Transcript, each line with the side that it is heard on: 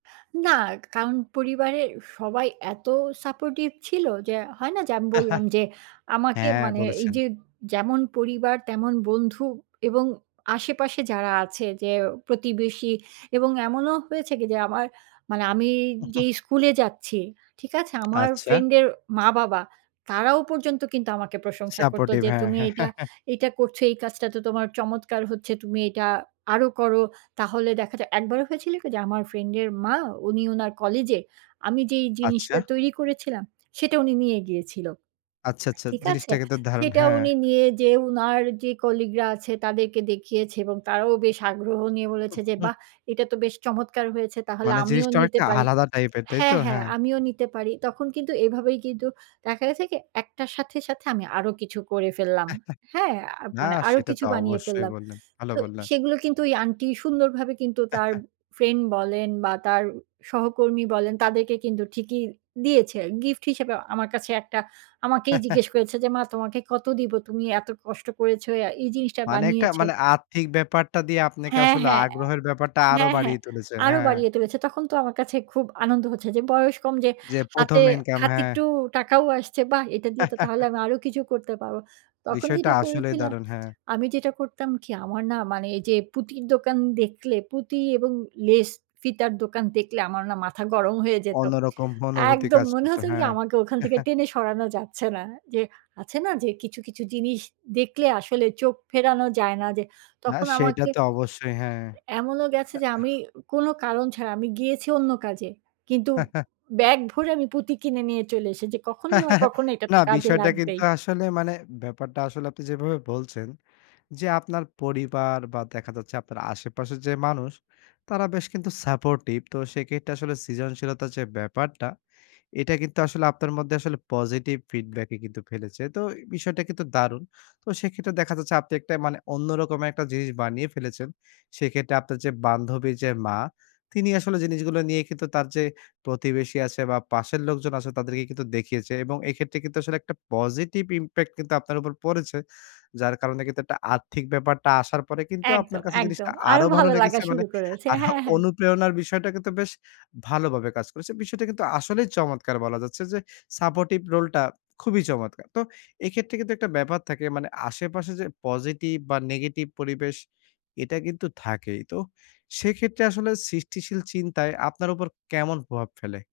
right: না, কা কারণ পরিবারের সবাই এত সাপোর্টিভ ছিল যে হয় না? যে আমি বললাম যে আমাকে
left: হ্যাঁ,
right: মানে এই
left: বলেছেন।
right: যে যেমন পরিবার তেমন বন্ধু এবং আশেপাশে যারা আছে যে প্রতিবেশী এবং এমনও হয়েছে কি? যে আমার মানে আমি যেই স্কুলে যাচ্ছি, ঠিক আছে? আমার
left: আচ্ছা।
right: ফ্রেন্ডের মা-বাবা তারাও পর্যন্ত কিন্তু আমাকে প্রশংসা করত
left: সাপোর্টিভ,
right: যে,
left: হ্যাঁ।
right: "তুমি এইটা, এইটা করছো, এই কাজটা তো তোমার চমৎকার হচ্ছে! তুমি এটা আরো করো।" তাহলে দেখা যায় একবার হয়েছিল কি? যে আমার ফ্রেন্ডের মা উনি উনার কলেজে আমি যেই
left: আচ্ছা।
right: জিনিসটা তৈরি করেছিলাম, সেটা উনি নিয়ে গিয়েছিল।
left: আচ্ছা, আচ্ছা।
right: ঠিক আছে?
left: জিনিসটা কিন্তু দারুণ!
right: সেটা
left: হ্যাঁ।
right: উনি নিয়ে যেয়ে উনার যে কলিগরা আছে তাদেরকে দেখিয়েছে এবং তারাও বেশ আগ্রহ নিয়ে
left: উ
right: বলেছে,
left: হু,
right: যে
left: হু।
right: "বাহ! এটা তো বেশ চমৎকার হয়েছে! তাহলে
left: মানে
right: আমিও
left: জিনিসটা
right: নিতে
left: অনেকটা
right: পারি।"
left: আলাদা টাইপের, তাইতো?
right: হ্যাঁ, হ্যাঁ।
left: হ্যাঁ।
right: "আমিও নিতে পারি।" তখন কিন্তু এভাবেই কিন্তু দেখা গেছে কি? একটার সাথে, সাথে আমি আরো কিছু করে ফেললাম। হ্যাঁ? আ
left: না
right: মানে আরো
left: সেটা
right: কিছু
left: তো
right: বানিয়ে
left: অবশ্যই
right: ফেললাম।
left: বললেন, ভালো
right: তো
left: বললেন।
right: সেগুলো কিন্তু ওই আন্টি সুন্দরভাবে কিন্তু তার ফ্রেন্ড বলেন বা তার উম সহকর্মী বলেন তাদেরকে কিন্তু ঠিকই দিয়েছে। গিফট হিসেবে আমার কাছে একটা, আমাকেই জিজ্ঞেস করেছে যে "মা তোমাকে কত দিব? তুমি এত কষ্ট করেছ অ্যা এই জিনিসটা
left: মানে একটা
right: বানিয়েছ"।
left: মানে আর্থিক ব্যাপারটা দিয়ে আপনাকে
right: হ্যাঁ,
left: আসলে
right: হ্যাঁ,
left: আগ্রহের ব্যাপারটা
right: অ্যা
left: আরো
right: হ্যাঁ, হ্যাঁ।
left: বাড়িয়ে তুলেছে।
right: আরো
left: হ্যাঁ।
right: বাড়িয়ে তুলেছে। তখন তো আমার কাছে খুব আনন্দ হচ্ছে, যে বয়স কম যে
left: যে
right: হাতে
left: ১ম ইনকাম,
right: হাতে
left: হ্যাঁ।
right: একটু টাকাও আসছে বাহ! এটা দিয়ে তো তাহলে আমি আরো কিছু করতে পারবো। তখন
left: বিষয়টা
right: যেটা
left: আসলেই
right: করেছিলাম,
left: দারুন! হ্যাঁ।
right: আমি যেটা করতাম কি? আমার না মানে এই যে পুঁতির দোকান দেখলে পুঁতি এবং লেস ফিতার দোকান দেখলে আমার না মাথা গরম হয়ে যেত।
left: অন্যরকম অনুভূতি
right: একদম!
left: কাজ
right: মনে
left: করতো,
right: হত কি? যে
left: হ্যাঁ।
right: আমাকে ওখান থেকে টেনে সরানো যাচ্ছে না। অ্যা যে আছে না যে কিছু, কিছু জিনিস দেখলে আসলে চোখ ফেরানো যায় না। যে
left: না,
right: তখন
left: সেটা
right: আমাকে
left: তো অবশ্যই। হ্যাঁ। না,
right: এমনও গেছে যে আমি
left: আহ
right: কোন কারণ ছাড়া আমি গিয়েছি অন্য কাজে। কিন্তু ব্যাগ ভরে আমি পুঁতি কিনে নিয়ে চলে এসেছি, কখনো না কখনো এটা
left: না,
right: তো কাজে
left: বিষয়টা কিন্তু
right: লাগবেই।
left: আসলে মানে ব্যাপারটা আসলে আপনি যেভাবে বলছেন, যে আপনার পরিবার বা দেখা যাচ্ছে, আপনার আশেপাশের যে মানুষ তারা বেশ কিন্তু সাপোর্টিভ। তো সেক্ষেত্রে আসলে সৃজনশীলতার যে ব্যাপারটা এটা কিন্তু আসলে আপনার মধ্যে আসলে পজিটিভ ফিডব্যাকই কিন্তু ফেলেছে। তো এ বিষয়টা কিন্তু দারুণ! তো সেক্ষেত্রে দেখা যাচ্ছে আপনি একটা মানে অন্য রকম একটা জিনিস বানিয়ে ফেলেছেন। সেক্ষেত্রে আপনার যে বান্ধবীর যে মা তিনি আসলে জিনিসগুলো নিয়ে কিন্তু তার যে প্রতিবেশী আছে বা পাশের লোকজন আছে তাদেরকে কিন্তু দেখিয়েছে এবং এক্ষেত্রে কিন্তু আসলে একটা পজিটিভ ইমপ্যাক্ট কিন্তু আপনার উপর পড়েছে। যার কারণে কিন্তু একটা আর্থিক ব্যাপারটা আসার পরে কিন্তু আপনার
right: একদম,
left: কাছে
right: একদম।
left: জিনিসটা
right: আরো
left: আরো ভালো
right: ভালো লাগা
left: লেগেছে মানে
right: শুরু করেছে।
left: আরও
right: হ্যাঁ, হ্যাঁ।
left: অনুপ্রেরণার বিষয়টা কিন্তু বেশ ভালোভাবে কাজ করেছে। বিষয়টা কিন্তু আসলেই চমৎকার বলা যাচ্ছে যে সাপোর্টিভ রোল টা খুবই চমৎকার! তো এক্ষেত্রে কিন্তু একটা ব্যাপার থাকে মানে আশেপাশে যে পজিটিভ বা নেগেটিভ পরিবেশ এটা কিন্তু থাকেই। তো সেক্ষেত্রে আসলে সৃষ্টিশীল চিন্তায় আপনার উপর কেমন প্রভাব ফেলে?